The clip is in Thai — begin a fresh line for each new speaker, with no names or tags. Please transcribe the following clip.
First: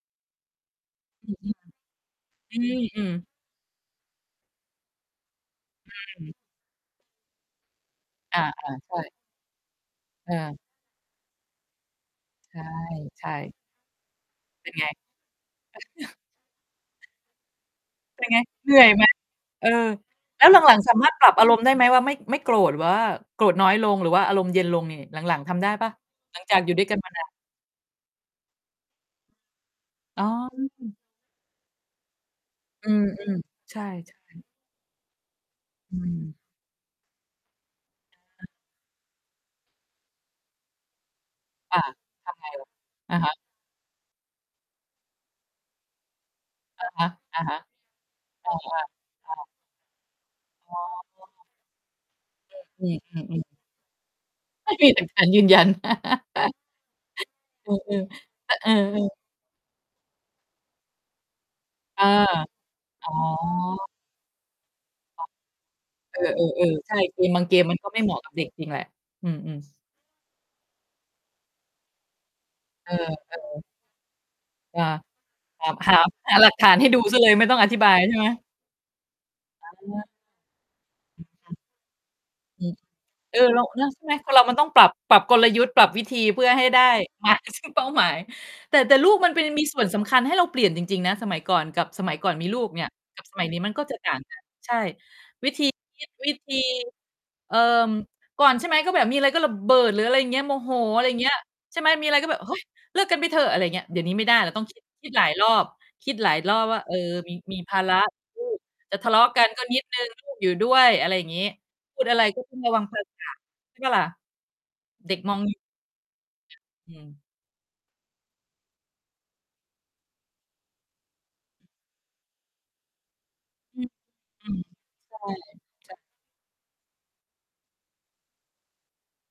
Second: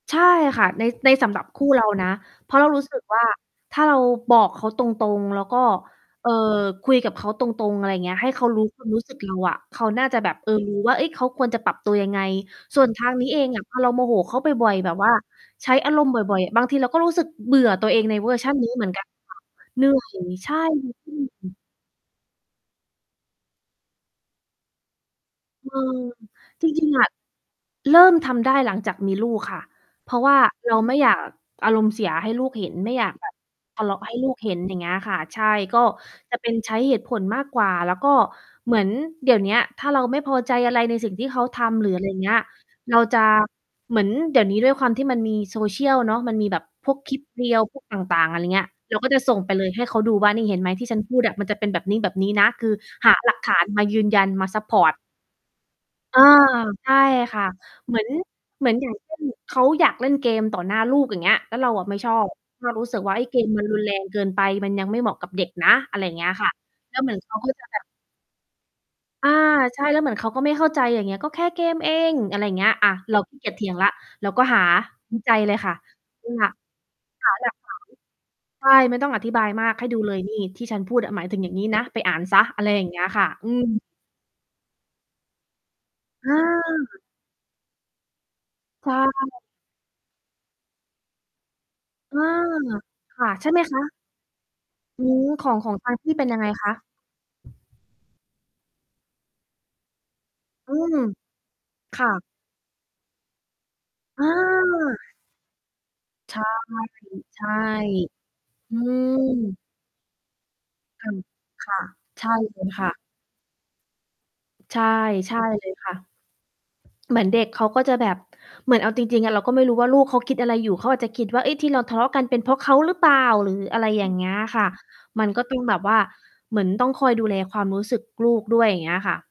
ใช่ค่ะ ใน ในสำหรับ
อื
คู่เรานะ เพราะเรารู
ม
้สึ
อื
ก
อ
ว่า ถ้าเราบอกเขาตรง ๆ แล้วก็
อ
เอ่อ
า
คุยกับเขาตรง ๆ อะไรเงี้ย ให้
อ
เ
า
ขารู้ ควา
ๆ
ม
ใช
รู้ส
่
ึกเราอะ เขาน่าจะแบบ เอ
เอ
อ
อ
รู้ ว่า เฮ้ย เขาควรจะปรับตัวยังไง
ใช่
ส่วนทาง
ใช
นี้เอง
่
อะ พอเราโมโหเขาบ
เป
่
็
อ
น
ย
ไ
ๆ
ง?
แบบว่าใช้อารมณ์บ่อย ๆ บางทีเราก็รู้สึกเบื่อตัวเองใน
เป็
เว
น
อ
ไ
ร
ง
์ชันน
เ
ี
ห
้
นื
เ
่
หม
อ
ื
ย
อน ก
ไห
ั
ม?
นค่ะ
เออ
เหนื่อย
แล้
ใช
วห
่
ลัง ๆ สาม
อ
าร
ื
ถปรับอาร
ม
มณ์ได้ไหม ว่าไม่ ไม่โกรธหรือว่าโกรธน้อยลง หรือว่าอารมณ์เย็นลงนี่ หลัง ๆ ทำไ
เ
ด
อ
้เปล่า?
อ
หลังจาก
จร
อยู่ด้ว
ิ
ย
ง
กั
ๆ
น
อ
ม
ะ
า นาน
เริ่มทำได้หลังจากมีลูกค่ะ เพรา
อ๋
ะว่าเราไ
อ
ม่อยากอารมณ์เสียให้ลูกเห็น
อ
ไ
ื
ม่อยาก แบ
อ
บ
ๆ ใช
ท
่
ะเลาะ
ใ
ใ
ช
ห้
่
ลูกเห็น อย่างเงี้ยค่ะ ใช่ ก็
อืม
จะเป็นใช้เหตุผลมากกว่า แล้วก็เหมือนเดี๋ยวเนี้ย ถ้าเราไม่พอใจอะไรในสิ่งที่เขาท
อา
ำ หรืออะไรอย่างเ
ท
งี้ย
ำไงเหรอ?
เรา
อ
จ
ะ
ะ
ฮะ
เหมือนเดี๋ยวนี้ด้วยความที่มันมี Social เนาะ มันมีแบบ
อะ
พวก
ฮะ
คลิป
ๆ อ
Reels พวกต่าง ๆ อะไร
า
เงี้ย
ๆ
เราก็จะ
ค
ส
่
่ง
ะ
ไปเลย ให้เขาดูว่า "นี่เห็นไหม
อ๋อ
ที่ฉันพูดอะ มันจะเป็นแบบนี้ ๆ นะ" คือ
อืม
หาหลัก
ๆ ๆ ๆ
ฐานมายืนยันมาซัป
ให้
พ
ฟ
อ
รี
ร์ต
เป็น การ ยืนยัน
อา ใช่ค่ะ
เออ
เหมือน
ๆ
เ
เ
ห
อ
มื
อ
อนอย่างเช่
ๆ
น เขาอยากเล่นเกมต่อหน้าลูก อย่างเงี้ย แล้วเราอะไม่
เออ
ชอบ เรารู้สึก
อ๋
ว่า เฮ้ย เกมมันรุน
อ
แรงเกินไป มันยังไม่เหมาะ
ค่
ก
ะ
ับเด็กนะ อะไรอย่า
เ
งเงี้ยค่ะ
ออ ๆ ๆ ใ
แ
ช
ล้
่
วเหมือ
เก
นเข
ม
า
บาง
ก็
เก
จะ
มม
แ
ั
บ
น
บ
ก็ไม่เหมาะกับเด็กจริงแหละ อ
อ
ื
า
ม ๆ
ใช่ แล้วเหมือนเขาก็ไม่เข้าใจ อย่างเงี้ย "ก็แค่เกมเอง" อะไรอย่างเงี้ย อ
เ
่
อ
า
อ
เราขี้เกียจเถ
ๆ
ียงแล้ว เราก็หา
อา
ดีใจเลย
ห
ค
า
่ะ
หา หาหลักฐานให้ดูเสียเ
ห
ล
า
ย ไม
หล
่
ั
ต
ก
้องอ
ฐา
ธิบายใช่ไหม?
น ใช่ ไม่ต้องอธิบายมาก ให้ดู
อา
เลย นี่ ที่ฉันพูดอะ ห
อ
มายถึงอย่
ื
าง
ม ๆ
งี้นะ ไปอ่านเสีย อ
อ
ะ
ื
ไร
อ
อย่างเงี้ยค่ะ
เออ
อื
เรา
ม
ก็นะ ใช่ไหม คนเรามันต้องปรับ ปรับกลยุทธ์ ปรับวิธี
อ
เพื่อให้ได้
า
มา ซึ่ง เป้าหมาย แต่
ใช
แต่ลูกมันไป
่
มีส่วนสำคัญให้เราเปลี่ยนจริง ๆ นะ สมัยก่อนกับ สมั
อ
ย
า
ก่อนมีลูกเนี่ย ก
ค
ับ
่ะ
สมั
ใช
ย
่
นี
ไห
้
ม
มัน
ค
ก็
ะ?
จะต่าง กัน ใช่
อืม ข
วิ
อง
ธี
ของทาง
ค
พ
ิด
ี่เป็
ว
น
ิ
ยังไ
ธ
ง
ี
คะ?
เอ่อ ก่อน ใช่ไหม ก็แบบมีอะไรก็ระเบิด หรืออะไรอย่างเงี้ย โมโห
อืม
อะไรอย่างเงี้ย ใช่ไหม
ค
ม
่
ีอะไร
ะ
ก็แบบ โอ๊ย "เลิกกันไปเถอะ" อะไรอย่างเงี้ย เดี๋ยวนี้ไ
อ
ม่ไ
า
ด้ เราต้อง คิด คิดหลายรอบ คิดหลา
ใช
ย
่
รอบว่า เออ มี
ใช่
มีภาระ คือ ลูก
อื
จะทะเลาะกัน
ม
ก็นิดหนึ่ง ลูก อยู่ด้วย
ค
อะไ
่
ร
ะ
อย่างงี้
ค่ะ
พูดอะไร
ใช่
ก็ต้
เ
อ
ล
งร
ย
ะวั
ค
ง
่ะ
ภาษา ใช่เปล่าล่ะ?
ใช่
เด็ก
ใ
ม
ช
อ
่
ง ย เนี่ย
เลยค่ะ
อืม
เหมือนเด็กเขาก็จะแบบ เหมือนเอาจริง ๆ อะ เราก็ไม่รู้ว่าลูกเขาคิดอะไรอยู่? เขาอาจจะคิดว่า เฮ้ย ที่เราทะเลาะกันเป็นเพราะเขาหรือเปล่า หรือ
อ
อะ
ื
ไร
อ
อย่างเงี้ย
อื
ค
ม
่ะ
ใช่
มันก็ต้องแบบว่
จ
า เหมือนต้องคอยดูแลความรู้สึกลูกด้วย อย่างเงี้ยค่ะ